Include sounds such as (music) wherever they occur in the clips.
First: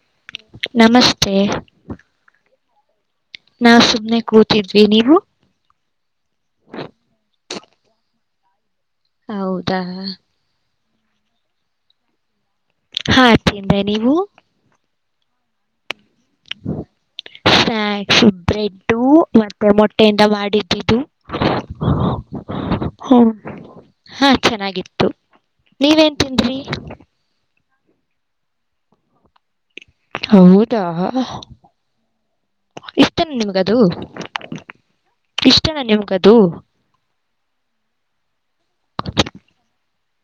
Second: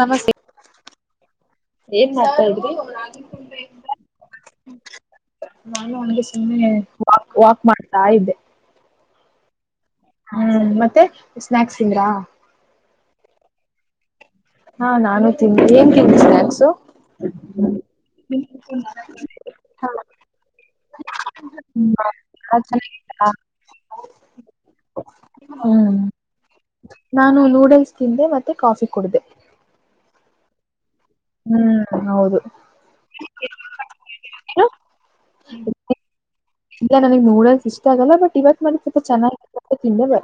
ನಮಸ್ತೆ ನಮಸ್ತೆ ಏನ್ ಮಾಡ್ತಾ ನಾವು ಸುಮ್ಮನೆ ಕೂತಿದ್ವಿ ನೀವು ನೆ ಒಣಗೆ ಸುಮ್ಮನೆ ವಾಕ್ ವಾಕ್ ಮಾಡ್ತಾ ಇದ್ದೆ ಹೌದು ಹ್ಮ್ ಮತ್ತೆ ಸ್ನಾಯಕ್ಸ್ ಇದಿಂದ್ರಾ ಹಾ ಚ ಅಂದ್ರೆ ನೀವು ಹಾ ನಾನು ತಿಿಂದ ಏನ್ ತಿಂದೆ ಸ್ನಾಕ್ಸು ಹ ಸ್ಯಕ್ಸ್ ಬ್ರೆಡ್ಡು ಮತ್ತೆ ಮೊಟ್ಟೆಯಿಂದ ಮಾಡಿದ್ದಿದ್ದು ಹ್ಮ ಅರಿಾ ಹ್ಮ್ ಹಾ ಚೆನ್ನಾಗಿತ್ತು ನೀವೇನ್ ತಿಂದ್ರಿ ನಾನು ನೂಡಲ್ಸ್ ತಿಂದೆ ಮತ್ತೆ ಕಾಫಿ ಕುಡಿದೆೆ ಹೂತ ಹ್ಮ್ ಹೌದು ಇಷ್ಟಣ್ಣ ನಿಮ್ಗದು ಏನು ಇಷ್ಟನ್ಣ ನಿಮ್ಗದು ಇಲ್ಲ ನನಗ್ ನೂಡಲ್ಸ್ ಇಷ್ಟ ಆಗಲ್ಲ ಬಟ್ ಇವತ್ ಮಾಡಿ ಸ್ವಲ್ಪ ಚೆನ್ನಾಗಿ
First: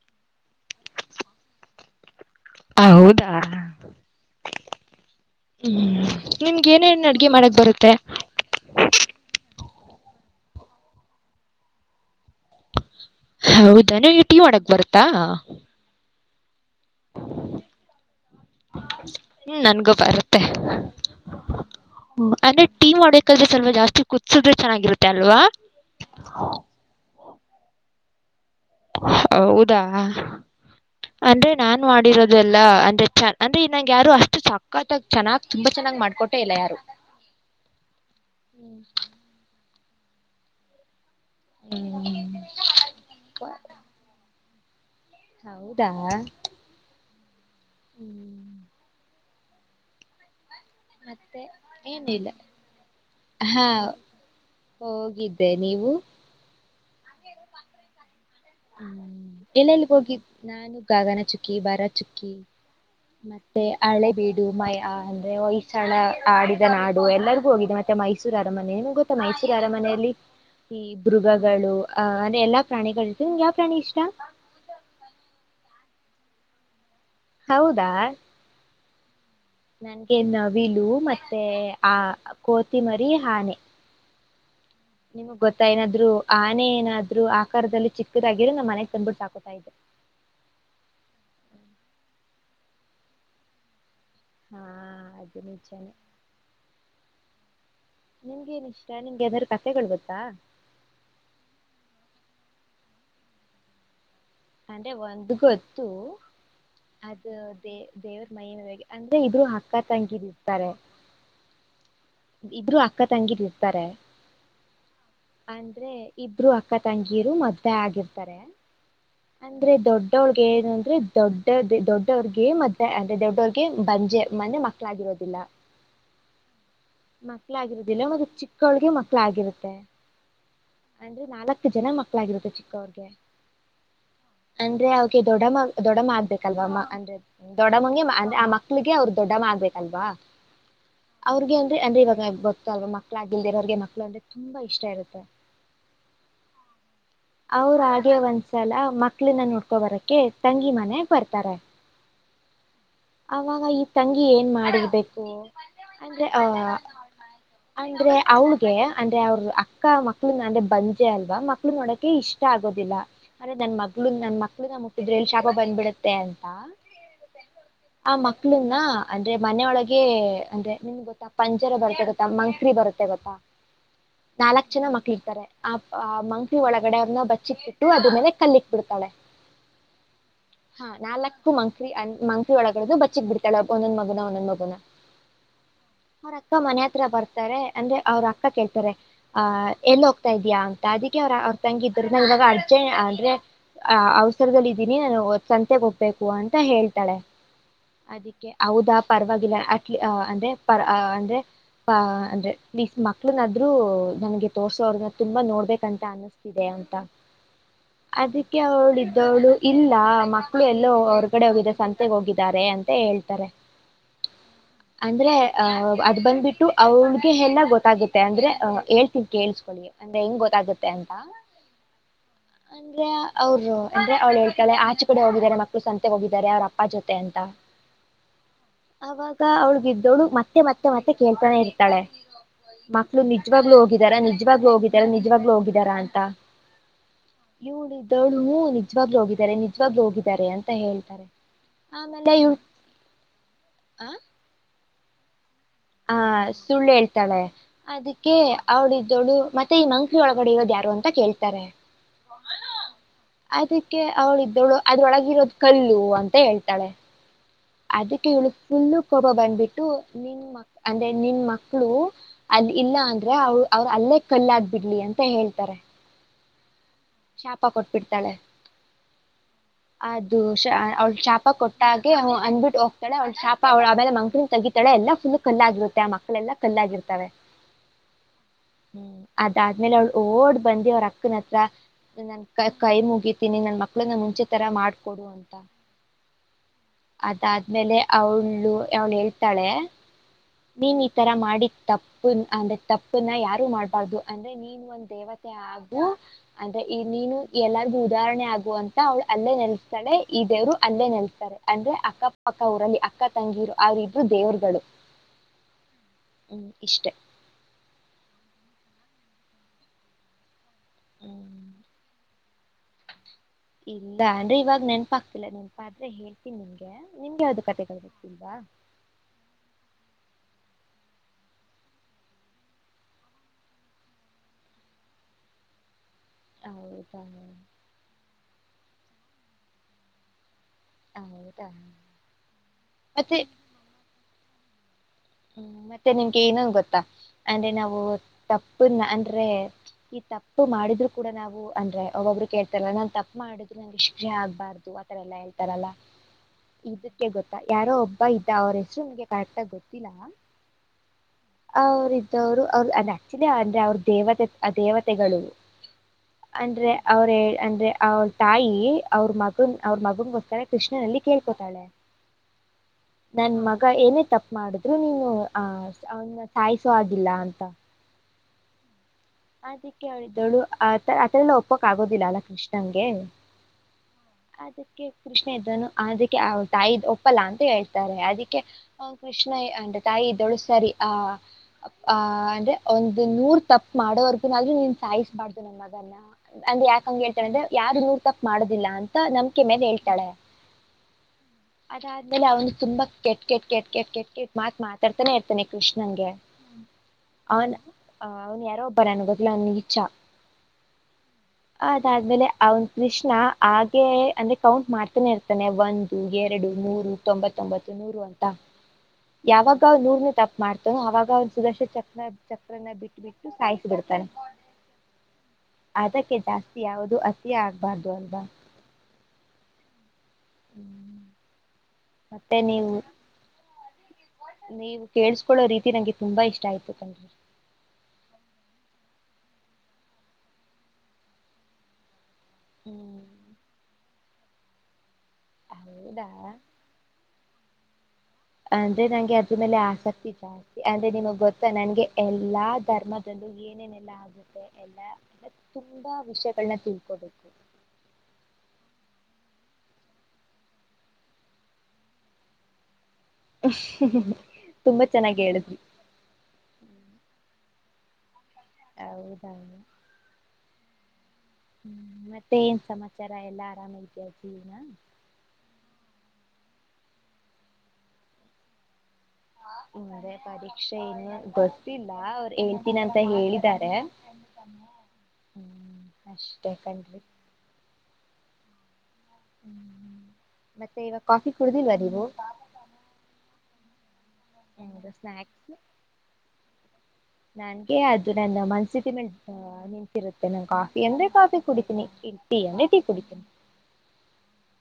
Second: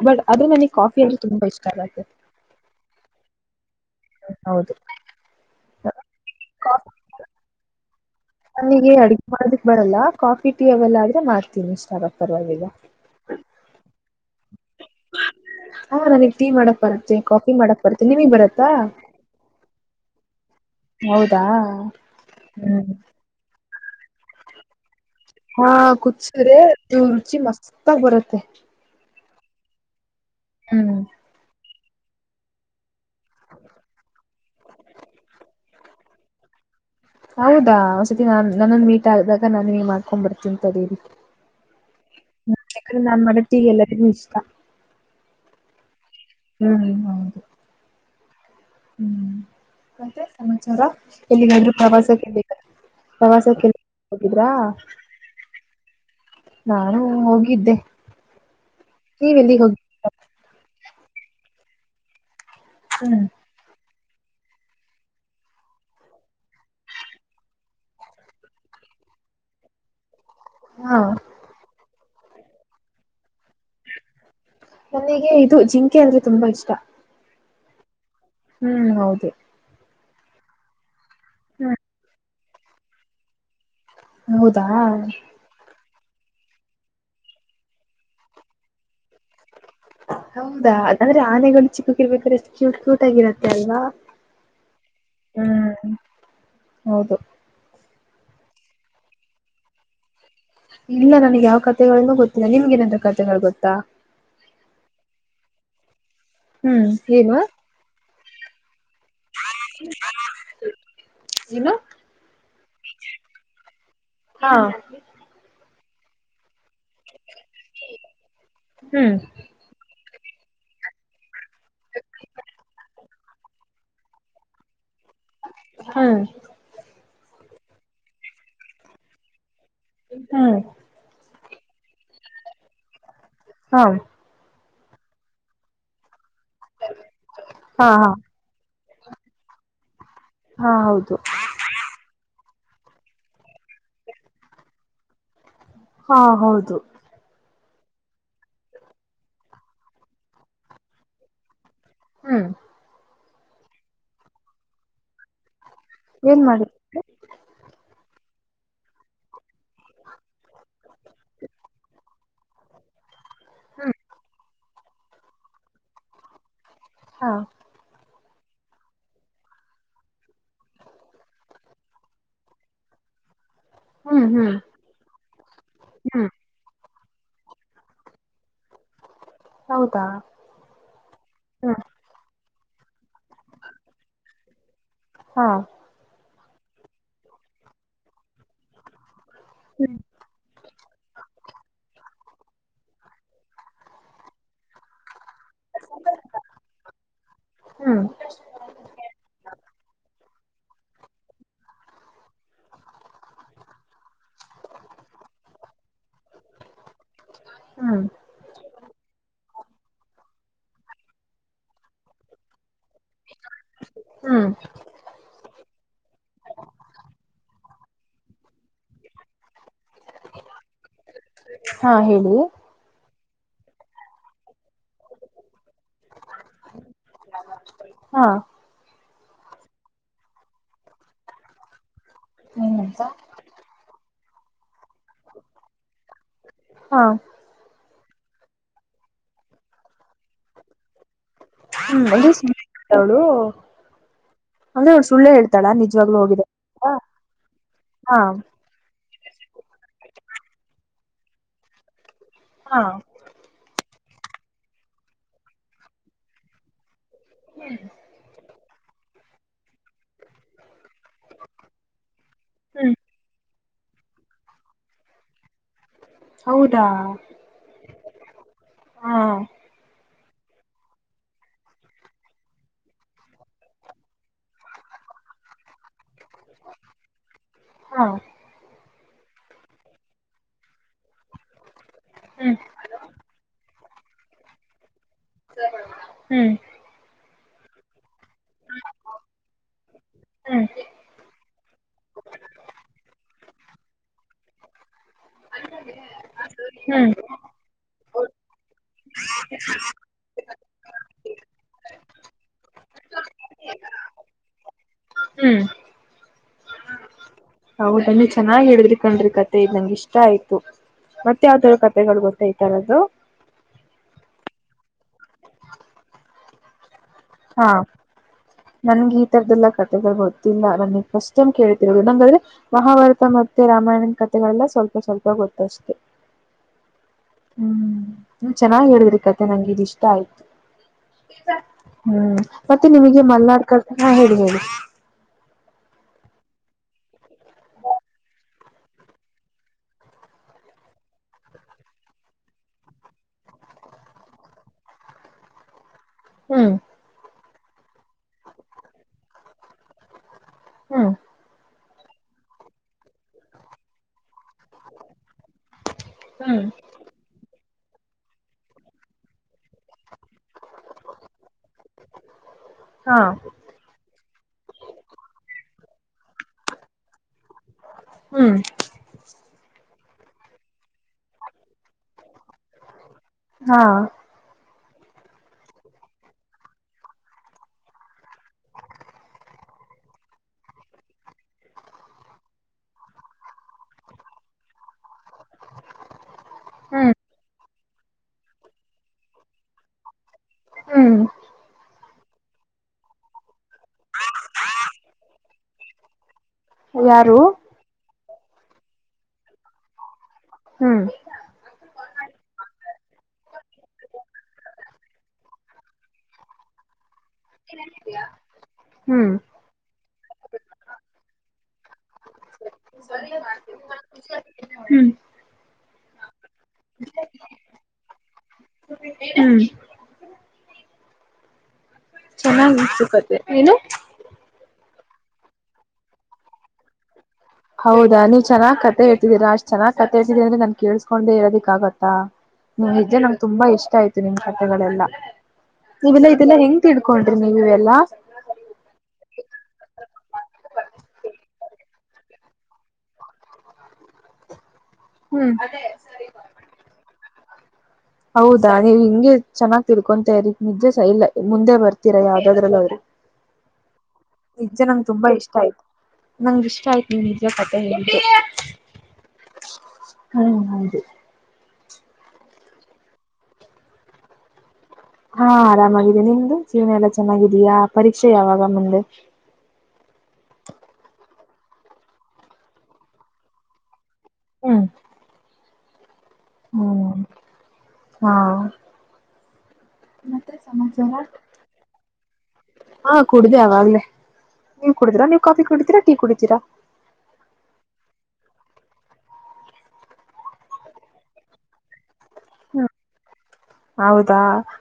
ಬಟ್ ಆದ್ರೆ ನನಗ್ ಕಾಫಿ ಅ್ರೆ ತುಂಬಾ ಷ್ಟ ಹೌದಾ ಹೌದು ಹ್ಮ್ ನಿಮ್ಗೆ ಏನೇನ್ ಅಡ್ಗೆ ಮಾಡಕ್ ಬರುತ್ತೆ ನನಗೆ ಅಡ್ಗೆ ಮಾಡದಕ್ ಬರಲ್ಲ ಕಾಫಿ ಟೀ ಅವಲ್ಲ ಆದ್ರೆ ಮಾಡ್ತೀನಿ ಇಷ್ಟ ಆಗ ಪರವಾಗಿಲ್ಲ ಹೌದ ನೀ ಈ ಟೀ ಮಾಡಕ್ ಬರ್ತ್ತಾ ಹಾ ನನಗ್ ಟೀ ಮಾಡಕ್ ಬರುತ್ತೆ ಕಾಫಿ ಮಾಡಕ್ ಬರುತ್ತೆ ನೀವಗೆ ಬರತ್ತಾ ಹ್ಮ ನನ್ಗೂ ಬರುತ್ತೆ ಹೌದಾ ಅಂದ್ರೆ ಟೀ್ ಸ್ವಲ್ ಜಾಸ್ತಿ ಕುದಸಿದ್ರೆ ಚೆಾಗಿರುೆ ಹಾ ಕುದಸ್ರೆ ನೀವು್ ರುಚಿ ಮಸ್ತ ಆಗ ಬರುತ್ತೆ ಹೌದಾ ಹ್ಮ್ ಅಂದ್ರೆ ನಾನ್ ಮಾಡಿರೋದೆಲ್ಲ ಅಂದ್ರೆ ಚನ್ ಅಂದ್ರೆ ಇ ನಂಗ ಯಾರು ಅಷ್ಟು ಸಕ್ಕತ್ತಾಗ ಚೆನ್ನಾಗ್ ತುಂಬಾ ಚೆನ್ನ್ ಮಾಡ್ಕೊಟ್ಟೆ ಇಲ್ಲ ಯಾರು ಹೌದಾ ಒ್ಸತಿ ನಾನ್ ನನ್ನೊಂದ ಮೀಟ್ ಆದಾಗ ನಾನು ನೀ ಮಾಡ್ಕೊಂಡ್ ಬರ್ತೀಂತದೀರಿ ಹ್ಮ್ ನ ನಮ್ಮ ತೀ ಎಲ್ಲರಿ ಇಷ್ಟ ಹೌದಾ ಹ್ಮ್ ಹೌದು ಹ್ಞೂ ಹ್ಮ್ ಮತ್ತೆ ಸಮಾಚಾರ ಮತ್ತೆ ಎಲ್ಲಿಗಾದ್ರರು ಏನಿಲ್ಲ ಪ್ರವಾಸಕ್ಕೆ ಬ ಹಾ ಪ್ರವಾಸಕ್ಕೆ ಹೋಗಿದ್ರಾ ಹೋಗಿದ್ದೆ ನೀವು ನಾನು ಹೋಗಿದ್ದೆ ಹ್ಮ್ ನೀವ್ ಎಲ್ಲಿಗ್ ಎಲ್ಲ ಹೋಗಿ ಎಲ್ಲಿ ಹೋಗಿದ ನಾನು ಗಾಗನ ಚುಕ್ಕಿ ಬಾರ ಚುಕ್ಕಿ ಮತ್ತೆ ಹಳೆ ಬೀಡು ಮೈ ಅಂದ್ರೆ ಹೊಯ್ಸಳ ಆಡಿದ ನಾಡು ಎಲ್ಲರಿಗೂ ಹೋಗಿದೆ ಮತ್ತೆ ಮೈಸೂರು ಅರಮನೆ ಏ ಗೊತ್ತಾ ಮಹತಿಗಾರ ಮನೆಯಲ್ಲಿ ಈ ಹಾ ಮೃಗಗಳು ಅ್ ಅೆ ಎಲ್ಲಾ ಪ್ರಾಣಿಗಳುಿರ್ ನಿ್ ಯಾವ ಪ್ರಾಣಿ ಇಷ್ಟ ನನಗೆ ಇದು ಜಿಂಕೆ ಅಂದ್ರೆ ತುಂಬಾ ಇಷ್ಟ ಹೌದಾ ಹ್ಮ್ ಹೌದ ನನ್ಗೆ ನವಿಲು ಮತ್ತೆ ಹ್ಮ್ ಆ ಕೋತಿಮರಿ ಆನೆ ಹೌದಾ ನಿಮಗ್ ಗೊತ್ತಾ ಏನಾದ್ರು ಆನೆ ಏನಾದ್ರು ಆಕಾರದಲ್ಲಿ ಚಿಕ್ಕದಾಗಿರು ನ ಮನೆಗ್ ತಂದ್ಬಿಟ್ಟ ಹೌದಾ ಅದಾದ್ರೆ ಆನೆಗಳು ಚಿಕ್ಕಕ್ಕಿರ್ಬೇಕ್ರೆಷ್ಟು ಕ್ಯೂಟ್ ಕ್ಯೂಟ್ ಆಗಿರತ್ತೆ ಅಲ್ವಾ. ಹಾ ಅದಿನಚನ್ ಹ್ಮ್ ಹೌದು ನಿಮ್ಗೆ ಏನ ಇಷ್ಟ ನಿಮ್ಗೆ ಯದಾರೂ ಕತೆಗಳು ಗೊತ್ತಾ ಇಲ್ಲ ನನ್ಗೆ ಯಾವ ಕತೆೆಗಳಗಳನ್ನುೂ ಗೊತ್ತಿಲ್ಲ ನಿಮ್ಗೆ ಏನಾದ ಕತೆೆಗಳು ಗೊತ್ತಾ ಅಂದ್ರೆ ಒಂದ್ ಗೊತ್ತು ಹ್ಮ್ ಅದ ಏನು ದೇ ದೇವ್ರ ಮೈ ಅಂದ್ರೆ ಇದ್ರು ಅಕ್ಕ ತಂಗಿಿದಿರ್ತಾರೆ. ಇಿನ ಇಬ್ರು ಅಕ್ಕ ತಂಗಿಿದ ಇರ್ತಾರೆ ಹಾ ಅಂದ್ರೆ ಇಬ್ರು ಅಕ್ಕ ತಂಗಿಯರು ಮದ್ದೆ ಆಗಿರ್ತಾರೆ ಹ್ಮ್ ಅಂದ್ರೆ ದೊಡ್ಡ ದೊಡ್ಡವ್ರಗೆ ಏನು ಅಂದ್ರೆ ದೊಡ್ಡ ದೊಡ್ಡವ್ರಗೆ ಮದ ಅಂದ್ರೆ ದೊಡ್ಡವ್ರಿಗೆ ಬಂಜೆ ಮನೆ ಮಕ್ಕಳು ಮಳಾಗಿರೋದಿಲ್ಲ ಹ್ಮ್ ಮಕ್ಳಾಗಿರೋದಿಲ್ಲ ಮತ್ತೆ ಚಿಕ್ಕೋಳಗೆ ಮಕ್ಳಾಗಿರುತ್ತೆ ಹ್ಮ್ ಅಂದ್ರೆ ನಾಲ್ಕ್ಕು ಜನ ಮಕ್ಳಾಗಿರುತ್ತೆ ಚಿಕ್ಕವ್ರಗೆ ಹಾ ಅಂದ್ರೆ ಅವೆ ದೊಡಮ್ಮ ದೊಡಮ್ಮ ಆ್ಬೇಕಲ್ವಮ್ಮ ಅಂದ್ರೆ ಹಾ ಹಾ ದೊಡ್ಡಮ್ಮಗೆಂದ ಆ ಮ. ಮಕ್ಕಳಿಗೆ ಅವ್ರ ದೊಡ್ಡಮ್ಮ ಆಗ್ಬೇಕಲ್ವಾ ಹಾ ಹೌದು ಅವ್ರಿಗೆ ಅಂದ್ರೆ ಅಂದ್ರೆ ಇವಾಗ. ಅಲ್ವಾ ಮಕ್ಳಾಗಿಲ್ದಿರೋ್ರಿಗೆ ಮಕ್ಳು ಅಂದ್ರೆ ತುಂಬಾ ಇಷ್ಟ ಇರುತ್ತೆ. ಹಾ ಹೌದು ಅವ್ರ ಹಾಗೆ ಒಂದ್ಸಲ ಮಕ್ಳಿನ ನೋಡ್ಕೊ ಬರಕ್ಕೆೆ ತಂಗಿ ಮನೆ ಬರ್ತಾರೆ. ಹ್ಮ್ ಅವಾಗ ಈ ತಂಗಿ ಏನ್ ಮಾಡಿರ್ಬೇಕು ಅಂದ್ರೆ ಆ ಏನ್ ಮಾಡಿ ಅಂದ್ರೆ ಅವಳಗೆ ಅಂದ್ರೆ ಅವ್ರ ಅಕ್ಕ ಮಕ್ಳು ಅಂದ್ರೆ ಬಂದಜೆ ಅಲ್ವಾ ಮಕ್ಳು ನೋಡಕೆ ಇಷ್ಟ ಆಗೋದಿಲ್ಲ. ಅರೇ ನನ್ ಹ್ಮ್ ಮಗ್ಳ ನನ್ ಮಕ್ಳು ನಾ ಮುಟ್ಟಿದ್ರೆ ಎಲ್ಲಿ ಶಾಪ ಬಂದ್ಬಿಡುತ್ತೆ ಅಂತ. ಹಾ ಆ ಮಕ್ಳನ್ನ ಅಂದ್ರೆ ಮನೊಳಗೆ ಅಂದ್ರೆ ನಿಮ್ಗ್ ಗೊತ್ತಾ ಪಂಜರ ಬರುತ್ತೆ ಗೊತ್ತಾ ಮಂಕ್ರರಿ ಬರುತ್ತೆ ಗೊತ್ತಾ. ಹ್ಮ್ ಹ್ಮ್ ನಾಲ್ಕ್ ಜನ ಮಕ್ಳ ಇರ್ತಾರೆ ಆ ಹ್ಮ್ ಮಂಕ್ಲಿ ಒಳಗ ಹೊಗಡನ್ನ ಬಚ್ಚಿ ಬಿಟ್ಟು ಅದ ಮೇಲೆ ಕಲ್ಲಿಕ್ ಬಿಡ್ತಾಳೆ. ಹೌದಾ ಹಾ ನಾ ಲಕ್ಕು ಹ್ಮ್ ಮಂಕ ಒಳಗಡೆದು ಬಚ್ಚಿಕ್ ಬಿಡ್ಾಳ ಒಂದೊಂದ ಮಗನ ಒಂದೊಂದ ಮಗನ. ಹಾ ಅವ್ರ ಅಕ್ಕ ಮನೆ ಹತ್ರ ಬರ್ತಾರೆ ಅಂದ್ರೆ ಅವ್ರ ಅಕ್ಕ ಕೇಳ್ತಾರೆ. ಅಹ ಹ್ಮ್ ಎಲ್ಲಿ ಹೋಗ್ತಾ ಇದ್ಯಾಾ ಅಂತ ಅದಕ್ಕೆ ಅವ ತಂಗಿದರು ನಾನು ಇವಾಗ ಅರ್ಜೆಂಟ್ ಅಂದ್ರೆ ಅವಸರದದಲ್ಲಿ ಇದೀನಿ ನಾನು ಸಂತೆಗ ಒೋಗ್ಬೇಕು ಅಂತ ಹೇಳ್ತಾಳೆ ಹ್ಮ್ ಅದಕ್ಕೆ ಹೌದಾ ಪರವಾಗಿಲ್ಲ ಅ. ಅೆ ಪ ಅೆ ಅ ಅಂದ್ರೆ ಪ್ೀಸ್ ಮಕ್ಳನಾದ್ೂ ನನ್ಗೆ ತೋರ್ಸೋ ಅವ್ರನ್ನ ತುಂಬಾ ನೋಡ್ಬೇಕಂತ ಅನಿಸ್ತಿದೆ ಅಂತ. ಹ್ಮ್ ಅದಕ್ಕೆ ಅವಳ್ದವಳು ಇಲ್ಲ ಮಕ್ಕಳು ಎಲ್ಲೋ ಹೊರ್ಗಡೆ ಹೋಗಿದ್ದಾರೆ ಸಂತೆಗೆ ಹೋಗಿದ್ದಾರೆ ಅಂತ ಹೇಳ್ತಾರೆ. ಹ್ಮ್ ಅಂದ್ರೆ ಆ ಅದ್ ಬಂದ್ಬಿಟ್ಟು ಅವ್ರಗೆ ಎಲ್ಲ ಗೊತ್ತಾಗತ್ತೆ ಅಂದ್ರೆ ಹೇಳ್ತಿ ಕೇೇಳಸ್ಕೊಳ್ಳಿ ಅಂದ್ರೆ ಹೆಂಗ್ ಗೊತ್ತಾಗತ್ತೆ ಹಾ ಹೇಳಿ ಅಂದ್ರೆ ಅವ್ರು ಅಂದ್ರೆ ಅವಳ ಹೇಳ್ತಳೆ ಆಚೆ ಕಡೆ ಹೋಗಿದಿದ್ದಾರೆ ಮಕ್ಕಳ ಸಂತೆ ಹೋಗಿದ್ದಾರೆ ಅವ್ರ ಅಪ್ಪ ಜೊತೆ ತಂತ ಹಾ ಅವಾಗ ಅವ್ಳಗಿದ್ದವಳು ಮತ್ತೆ ಮತ್ತೆ ಮತ್ತೆ ಕೇಳ್ತಾನೆ ಇರ್ತಾಳೆ. ಏನಂತ ಮಕ್ಳು ನಿಜವಾಗ್ಲುೂ ಹೋಗಿದಾರಾ ನಿಜ್ವಾಗ್ಲಲು ಹೋಗ ಲ್ಲ ನಿಜವಾಗ್ಲುೂ ಹೋಗಿದ್ದಾರಾ ಅಂತ ಹಾ ಅವ್ನೂ ನಿಜವಾಗ್ಲು ಹೋಗಿದ್ದಾರೆ ನಿಜ್ವಾಗ್ಲು ಹೋಗಿದ್ದಾರೆ ಅಂತ ಹೇಳ್ತಾರೆ. ಹ್ಮ್ ಆಮೇಲೆ ಇವ್ ಅವಳು ಅಂದ್ರೆ ಅವ್ಳ ಸುಳ್ಳ ಹೇಳ್ತ ಹ ಸುಳ್ಳ ಹೇಳ್ತಾಳೆ ಅದಕ್ಕೆ ಅವಳಿದ್ದೋಳು ಮತ್ತ ಮತ್ತೆ ಈ ಮಂಕೀ ಒಳಗಡೆ ಇರೋದ ಯಾರು ಅಂತ ಕೇಳ್ತಾರೆ. ಹಾ ಅವಳ ಇದ್ದವಳು ಅದ್ರೊಳಗಿರೋದು ಕಲ್ಲು ಅಂತ ಹೇಳ್ತಾಳೆ ಅದಕ್ಕೆ ಹೇಳ ಫೂಲ್ಲು ಕೋಬ ಬಂದ್ಬಿಟ್ಟು ನಿನ್ ಮ ಅಂದ್ರೆ ನಿನ್ ಮಕ್ಳು ಅಲ್ಲಿ ಹ್ಮ್ ಇಲ್ಲ ಅಂದ್ರೆ ಅವಳ ಅವರ ಅಲ್ಲೇ ಕಲ್ಲಾಗ್ ಬಿಡ್ಲಿ ಅಂತ ಹೇಳ್ತಾರೆ. ಹೌದಾ ಶಾಪಾ ಕೊಟ್ಬಿಡ್ತಾಳೆ. ಹಾ ಅದು ಶ ಅವ್ಳ ಶಾಪ ಕೊಟ್ಟಾಗೆ ಅವ ಅಂದ್ಬಿಟ್ಟು ಹೋಗ್ತಾಳ ಅವಳ ಶಾಪ ಅವಳ ಆಮೇಲ್ ಮಂಕಳನ್ ತೆಗಿತಾಳೆ ಎಲ್ಲಾ ಫುಲ್ಲು ಕಲ್ಲಾಗಿರುತ್ತೆ ಆ ಮಕ್ಕಳೆಲ್ಲಾ ಕಲ್ಲಾಗಿರ್ತವೆ. ಹಾ ಹ್ಮ್ ಅದಾದ್ಮೇಲೆ ಅವ್ಳ ಓಡ್ ಬಂದಿ ಅವ್ರ ಅಕ್ಕನತ್ರ ನೀ ನನ್ ಹ್ಮ್ ಕ ಕೈ ಮುಗಿತೀನಿ ನನ್ ಮಕ್ಳುನ್ನ ಮುಂಚೆ ತರಾ ಮಾಡ್ ಹ್ಮ್ ಆದ್ಮೇಲೆ ಅವಳು ಅವಳ ಹೇಳ್ತಾಳೆ ಹ್ಮ್ ನೀನ್ ಈ ತರ ಮಾಡಿ ತಪ್ಪ ಅಂದ್ರೆ ತಪ್ಪನ ಯ ಮಾಡ್ಬಾರ್ದು ಅಂದ್ರೆ ನೀನ ಒಂದ್ ದೇವತೆ ಆಗು ಅಂದ್ರೆ ಈ ಹ್ಮ್ ನೀನು ಎಲ್ಲರಿಗು ಉದಾಹರಣೆ ಆಗುವ ಅಂತ ಅವಳ ಅಲ್ಲೇ ನೆಲ್ಸ್ತಾಳೆ ಇದ ದೇವ್ರು ಅಲ್ಲೇ ನೆಲ್ಸ್ತಾರೆ ಅಂದ್ರೆ ಅಕ್ಕ ಪಕ್ಕ ಊರಲ್ಲಿ ಅಕ್ಕ ತಂಗಿರು ಅವ್ರ ಇಬ್ಬರು ದೇವರುಗಳು. ಹ್ಮ್ ಹ್ಮ್ ಇಷ್ಟೇ. ಹೌದ ನೀ ಚೆನ್ನಾಗ್ ಹೇಳಿದ್ರಿ ಕಂಡ್ರಿ ಕತೆ ಇದ್ ನಂಗ ಇಷ್ಟ ಆಯ್ತು. ಮತ್ತೆ ಹ್ಮ್. ಯಾವತರ ಕತೆಗಳು ಗೊತ್ತ ಈತರದ್ದು. ಇಲ್ಲ ಅನ್ರಿ ಇವಾಗ ನೆನಪಾಗ್ತಿಲ್ಲ ನೆನಪ ಆದ್ರೆ ಹೇಳ್ತೀನಿ ನಿನ್ಗೆ. ಹಾ ನನ್ಗೆ ಈ ತರದ್ದಲ್ಲ ಕತೆಗೊಳ್ ಗೊತ್ತ್ ಇಲ್ಲ ನನಗೆ ಫಸ್ಟ್ ಟೈಮ್ ಕೇಳ್ತಿರೋದು ನಂಗಾದ್ರೆ ಮಹಾಭಾರತ ಮತ್ತ ರಾಮಾಯಣದ ಕತೆಗಳೆಲ್ಲ ಸ್ವಲ್ಪ ಸ್ವಲ್ಪ ಗೊತ್ತ ಅಷ್ಟೇ. ಹೌದಾ. ಹ್ಮ್ ಚೆನ್ನಾಗ್ ಹೇಳುದ್ರಿ ಕತೆ ನಂಗಿದ ಇಷ್ಟ ಆಯ್ತು. ಹೌದಾ ಹ್ಮ್ ಮತ್ತೆ ನಿಮಗೆ ಮಲ್ನಾಡ್ ಕರ್ತ ಹೇಳಿ ಹೇಳಿ ಹ್ಮ ಮತ್ತೆ ನಿಮ್ಗೆ ಇನ್ನೊಂದ್ ಗೊತ್ತಾ ಅಂದ್ರೆ ನಾವು ತಪ್ಪನ್ನ ಅಂದ್ರೆ ಈ ತಪ್ಪು ಮಾಡಿದ್ರು ಕೂಡ ನಾವು ಅಂದ್ರೆ ಒಬ್ಬೊಬ್ರು ಕೇಳ್ತಾರಲ್ಲ ನಾನ್ ತಪ್ಪ ಮಾಡಿದ್ರು ನಂಗ ಶಿಕ್ಷೆ ಆಗ್ಬಾರ್ದು ಆತರಾ ಎಲ್ಲ ಹೇಳ್ತಾರಲ್ಲಾ. ಹ್ಮ್ ಇದಕ್ಕೆ ಗೊತ್ತಾ ಯಾರೋ ಒಬ್ಬ ಇದ್ದ ಅವ್ರ ಹೆಸರು ನಿಮ್ಗೆ ಕರೆಕ್ಟಾಗಿ ಗೊತ್ತಿಲ್ಲ ಹ್ಮ ಅವ್ರ ಇದವ್ರು ಅವ್ರ ಅಂದ ಆಕ್ಚುಲಿ ಅಂದ್ರೆ ಅವ್ರ ದೇವತೆ ಆ ದೇವತೆಗಳು ಹ್ಮ್ ಅಂದ್ರೆ ಅವ್ರ ಹೇಳಿದ್ ಅಂದ್ರೆ ಅವ್ರ ತಾಯಿ ಅವ್ರ ಮಗನ್ ಅವ್ರ ಮಗನ್ಗೋಸ್ಕರ ಕೃಷ್ಣನಲ್ಲಿ ಕೇಳ್ಕೋತಾಳೆ. ಹಾ ನನ್ ಮಗ ಏನೇ ತಪ್ಪ ಮಾಡಿದ್ರು ನೀನು ಆ ಅವನ್ನ ಸಾಯಿಸೊ ಹಾಗಿಲ್ಲ ಅಂತ. ಹ್ಮ್ ಅದಿಕ್ಕೆ ಅವಳಿದ್ದವಳು ಆ ಆತರ ಎಲ್ಲ ಒಪ್ಪಕೊಕ್ ಆಗೋದಿಲ್ಲ ಅಲ್ಲಾ ಕೃಷ್ಣನ್ಗೆ. ಹಾ ಅದಕ್ಕೆ ಕೃಷ್ಣ ಇದ್ದೋನು ಅದಕ್ಕೆ ಅವ್ರ ತಾಯಿ ಒಪ್ಪಲ್ಲ ಅಂತ ಹೇಳ್ತಾರೆ ಅದಕ್ಕೆ ಕೃಷ್ಣ ಅಂದ್ರೆ ತಾಯಿ ಇದ್ದೋಳು ಸರಿ ಆ ಅ ಅಂದ್ರೆ ಒಂದು ನೂರ್ ತಪ್ಪ ಮಾಡೋವರ್ಗೂನ ಆದ್ರೂ ನೀನ್ ಸಾಯಿಸ್ಬಾರ್ದು ನಮ್ಮ ಮಗನ್ನ ಅಂದ್ರ ಹ್ಮ್ ಯಾಕಂಗ ಹೇಳ್ತಾರೆ ಅಂದ್ರೆ ಯಾರ ನ ತಪ್ಪ ಮಾಡುದಿಲ್ಲ ಅಂತ ನಂಬಿಕೆ ಮೇಲ ಹೇಳ್ತಾಳೆ. ಹ್ಮ್ ಅದಾದ್ಮೇ ಅವನು ತುಂಬಾ ಕೆಟ್ ಕೆಟ್ ಕೆಟ್ ಕೆಟ್ ಕೆಟ್ ಕೆಟ್ ಮಾತ್ ತರ್ತಾನೆ ಇರ್ತಾನನೆ ಕೃಷ್ಣನ್ಗೆ ಯಾರು ಅವ ಅವನು ಯಾರೋಬ್ಬರಾನ ಅವನ ಇಚ್ಛಾ ಹ್ಮ್ ಅದಾದ್ಮೇಲೆ ಅವನ್ ಕೃಷ್ಣ ಹಾಗೆ ಅಂದ್ರೆ ಕೌಂಟ್ ಮಾಡ್ತಾನೆ ಇರ್ತಾನೆ ಒಂದು ಎರಡು ಮೂರು ತೊಂಬತ್ತೊಂಬತ್ತು ನೂರು ಅಂತ ಹ್ಮ್ ಯಾವಾಗ ಅವ ನೂರ್ನ ತಪ್ಪ ಮಾಡ್ತಾನೋ ಅವಾಗ ಅವನ್ ಸುದರ್ಶ ಚಕ್ರ ಚಕ್ರನ ಬಿಟ್ಟ ಬಿಟ್ಟ ಸಾಯಿಸಿ ಬಿಡ್ತಾರೆ ಹ್ಮ್ ಅದಕ್ಕೆ ಜಾಸ್ತಿ ಯಾವುದೂ ಅತಿಯ ಆಗ್ಬಾರ್ದು ಅಲ್ವಾ ಹ್ಮ್ (unintelligible) ಮತ್ತೆ ಚೆನ್ನಾಗಿ ನೀವು ಕಥೆ ಏನು ಕೇಳಸ್ಕೊಳ್ಳಳೋ ರೀತಿ ನಂಗೆ ತುಂಬಾ ಇಷ್ಟ ಆಯತತ್ನ್ರಿ ಹೌದಾ ನೀವ್ ಚೆನ್ನ್ ಕತೆ ಹೇಳ್ತಿದೀರಾ ಅಷ್ಟ್ ಚೆನ್ನ್ ಕತೆ ಹೇತಿದೀಿ ಅಂದ್ರೆ ನನ್ ಕೇಳಳ್ಸ್ಕೊಂಡೆ ಇ ಹೇಳೋದಿಕ್ ಆಾಗತ್ತಾ ನೀ್ ಇದೆ ಹ್ಮ್ ನಂಗೆ ತುಂಬಾ ಇಷ್ಟ ಆಯ್ತು ನಿಮ್ ಕತೆಗಳೆಲ್ಲಾ ಹೌದಾ ನೀವೆಲ್ಲಾ ಇದೆಲ್ಲ ಹೆಂಗ್ ತಿಡ್ಕೊಂಡ ನೀವುವೆ ಎಲ್ಲ ಅಂದ್ರೆ ನಂಗೆ ಅದ್ರ ಮೇಲೆ ಆಸಕ್ತಿ ಜಾಸ್ತಿ ಅಂದ್ರೆ ನಿಮಗ್ ಗೊತ್ತಾ ನಂಗೆ ಎಲ್ಲಾ ಧರ್ಮದ ಏನೇನೆಲ್ಲಾ ಆಗುತ್ತೆ ಎಲ್ಲಾ ಎಲ್ಲ ಹ್ಮ್ ತುಂಬಾ ವಿಷಯಗಳನ್ನ ತಿಳ್ಕೋಬೇಕು ಹೌದಾ ನೀವ್ ಹಿಂಗಗೆ ಚೆನ್ನಾಗಾಗಿ ತಿಳ್ಕೊಂತ ನಿದ್ದೆ ಸ ಇಲ್ಲ ಮುಂದೆ ಬರ್ತೀರಾ ಯಾವ್ದಾದ್ರಲ್ಲ ಅವ್ರಿಗೆ ನಿಜೆ ನಂಗೆ ತುಂಬಾ ಚೆನ್ನಾಗಿ ಇಷ್ಟ ಹೇಳಿದ್ರಿ ಆಯ್ತು ನಂಗಗೆ ಇಷ್ಟ ಆಯ್ತ್ ನೀವ್ (unintelligible) ಹೌದ ಹ್ಮ ಹೌದು ಹ್ಮ್ ಮತ್ತೆ ಏನ್ ಸಮಾಚಾರ ಎಲ್ಲಾ ಆರಾಮ ಇದತ ಜೀವಿನ ಹಾ ಆರಾಮಾಗಿದೆ ನಿಮ್ದು ಜೀವನ ಎಲ್ಲಾ ಚೆನ್ನಾಗಿದೀಯಾ ಪರೀಕ್ಷೆ ಯಾವಾಗ ಮುಂದೆ ಹ್ರ ಪರೀಕ್ಷೆ ಏನು ಗೊತ್ತಿಲ್ಲ ಅವರು ಹೇಳ್ತೀನಿ ಅಂತ ಹೇಳಿದಿದ್ದಾರೆ ಹ್ಮ್ ಅಷ್ಟೇ ಹ್ಮ್ ಕಲ್ರಿ ಹಾ ಹ್ಮ್ ಮತ್ತೆ ಸಮಾಚಾರ ಇವಾಗ ಕಾಫಿ ಕುಡ್ದಿಲ್ವಾ ನೀವು ಹಾ ಕುಡ್ದ ಅವಾಗಲೇ ನೀವು ಕುಡಿದೀರಾ ನೀವು ಸ್ನಾಕ್ಸ್ ಕಾಫಿ ಕುಡಿತೀ ಟೀ ಕುಡಿತೀರಾ ನನ್ಗೆ ಅದು ನನ್ನ ಮನ್ಸ್ಥಿತಿ ಮೇ ನಿಂತಿರುತ್ತೆ ಮ ನಾನು ಕಾಫಿ ಎಂದ್ರೆ ಕಾಫಿ ಕುಡಿತೀನನಿ ಹ್ಮ ಹೌದಾ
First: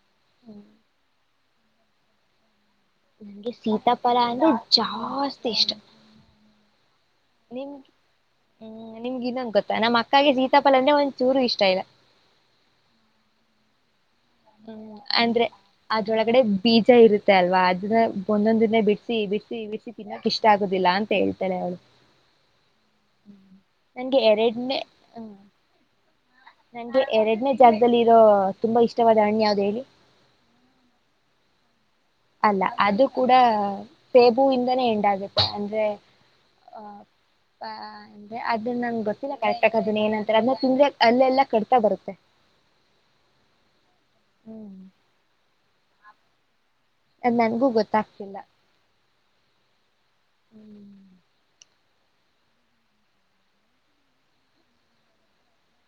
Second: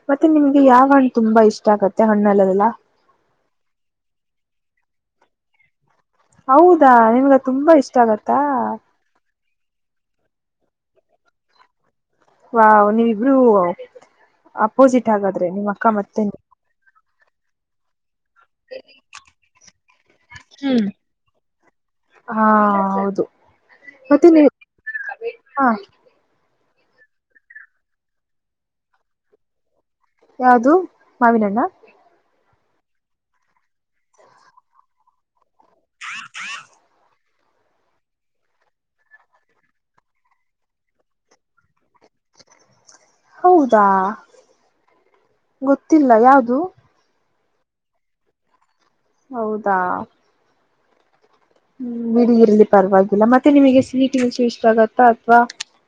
ಮತ್ತೆ ನಿಮ್ಗೆ ಯಾವ ಹಣ್ಣು ತುಂಬಾ ಇಷ್ಟ ಆಗತ್ತೆ ಹಣ್ಣ ಅಲ್ಲದಲ್ಲಾ ನಂಗೆ ಸೀತಾಫರ ಅಂದ್ರೆ ಜಾಸ್ತಿ ಇಷ್ಟ ಹೌದಾ ನಿಮ್ಗ ತುಂಬಾ ನಿಮ್ಗೆ ಇಷ್ಟ ಆಗತ್ತಾ ಹ್ಮ್ ನಿಮ್ಗೆ ಇನ್ನೊಂದು ಗೊತ್ತಾ ನಮ್ಮ ಅಕ್ಕಗೆೆ ಸೀತಾಪಾ ಅಂದೆ ಒಂದ್ ಚೂರು ಇಷ್ಟ ಇಲ್ಲ ವಾ ನೀಬರು ಹ್ಮ ಅಂದ್ರೆ ಅದೊಳಗಡೆ ಬೀಜ ಇರುತ್ತೆ ಅಲ್ವಾ ಅದನ್ನ ಒಂದೊಂದ ದಿನ ಬಿಡ್ಸಿ ಬಿಡ್ಸಿ ಬಿಡ್ಸಿ ತಿನ್ನೋಕ್ ಇಷ್ಟ ಆಗುದಿಲ್ಲಾ ಅಂತ ಹೇಳ್ತಾಳೆ ಅವಳು ಹಾ ಹೌದು ಹ್ಮ ನಂಗೆ ಮತ್ತೆ ನೀವು ಎರಡನೇ ಹ್ಮ ಹ ನಂಗೆ ಎರಡನೇ ಜಾಗದಲ್ಲಿ ಇರೋ ತುಂಬಾ ಇಷ್ಟವಾದ ಹಣ್ಣಿ ಯಾವ್ದು ಹೇಳಿ ಯಾವ್ದು ಮಾವಿನಣ್ಣ ಅಲ್ಲ ಅದು ಕೂಡ ಸೇಬುವ ಇಂದನೇ ಎಂಡಾಗುತ್ತೆ ಅಂದರೆ ಅಂದ್ರೆ ಅದ್ರ ನಂಗೆ ಗೊತ್ತಿಲ್ಲ ಕರೆಕ್ಟಕ್ ಅದನ್ನ ಏನಂತ್ರ ಅದನ್ನ ತಿಂದ್ರ ಅಲ್ಲೆಲ್ಲಾ ಕಡ್ತಾ ಬರುತ್ತೆ ಹೌದಾ ಗೊತ್ತಿಲ್ಲ ಯಾವ್ದದು ನನಗೂ ಗೊತ್ತಾಗ್ತಿಲ್ಲ ಹೌದಾ ಹ್ಮ್ ಬಿಡಗರಲಿ ಪರವಾಗಿಲ್ಲ ಮತ್ತೆ ನಿಮಗೆ ಸಿಟಿವಲ್ಸು ಇಷ್ಟ ಆಗತ್ತ ಅಥವಾ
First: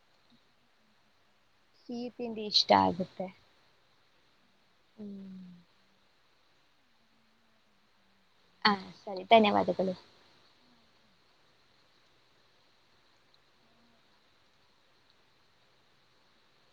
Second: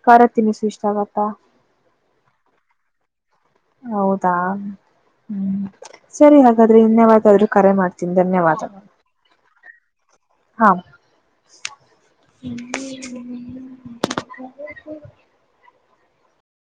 ಕಾರ ತಿನ ಸುಚ್ತಾಗತ್ತ ಸ್ವೀಟ್ ತಿಂಡಿ ಇಷ್ಟ ಆಗುತ್ತೆ ಹೌದಾ? (inaudible) ಹ್ಮ್. (inaudible) ಸರಿ, ಹಾಗಾದ್ರೆ ಇನ್ನೇವಾದಾದ್ರೂ! ಕರೆ ಮಾಡ್. (inaudible) ಹ ಧನ್ಯವಾದಗಳು, ಸರಿ ಧನ್ಯವಾದಗಳು ಹಾ. (unintelligible) (unintelligible) (inaudible)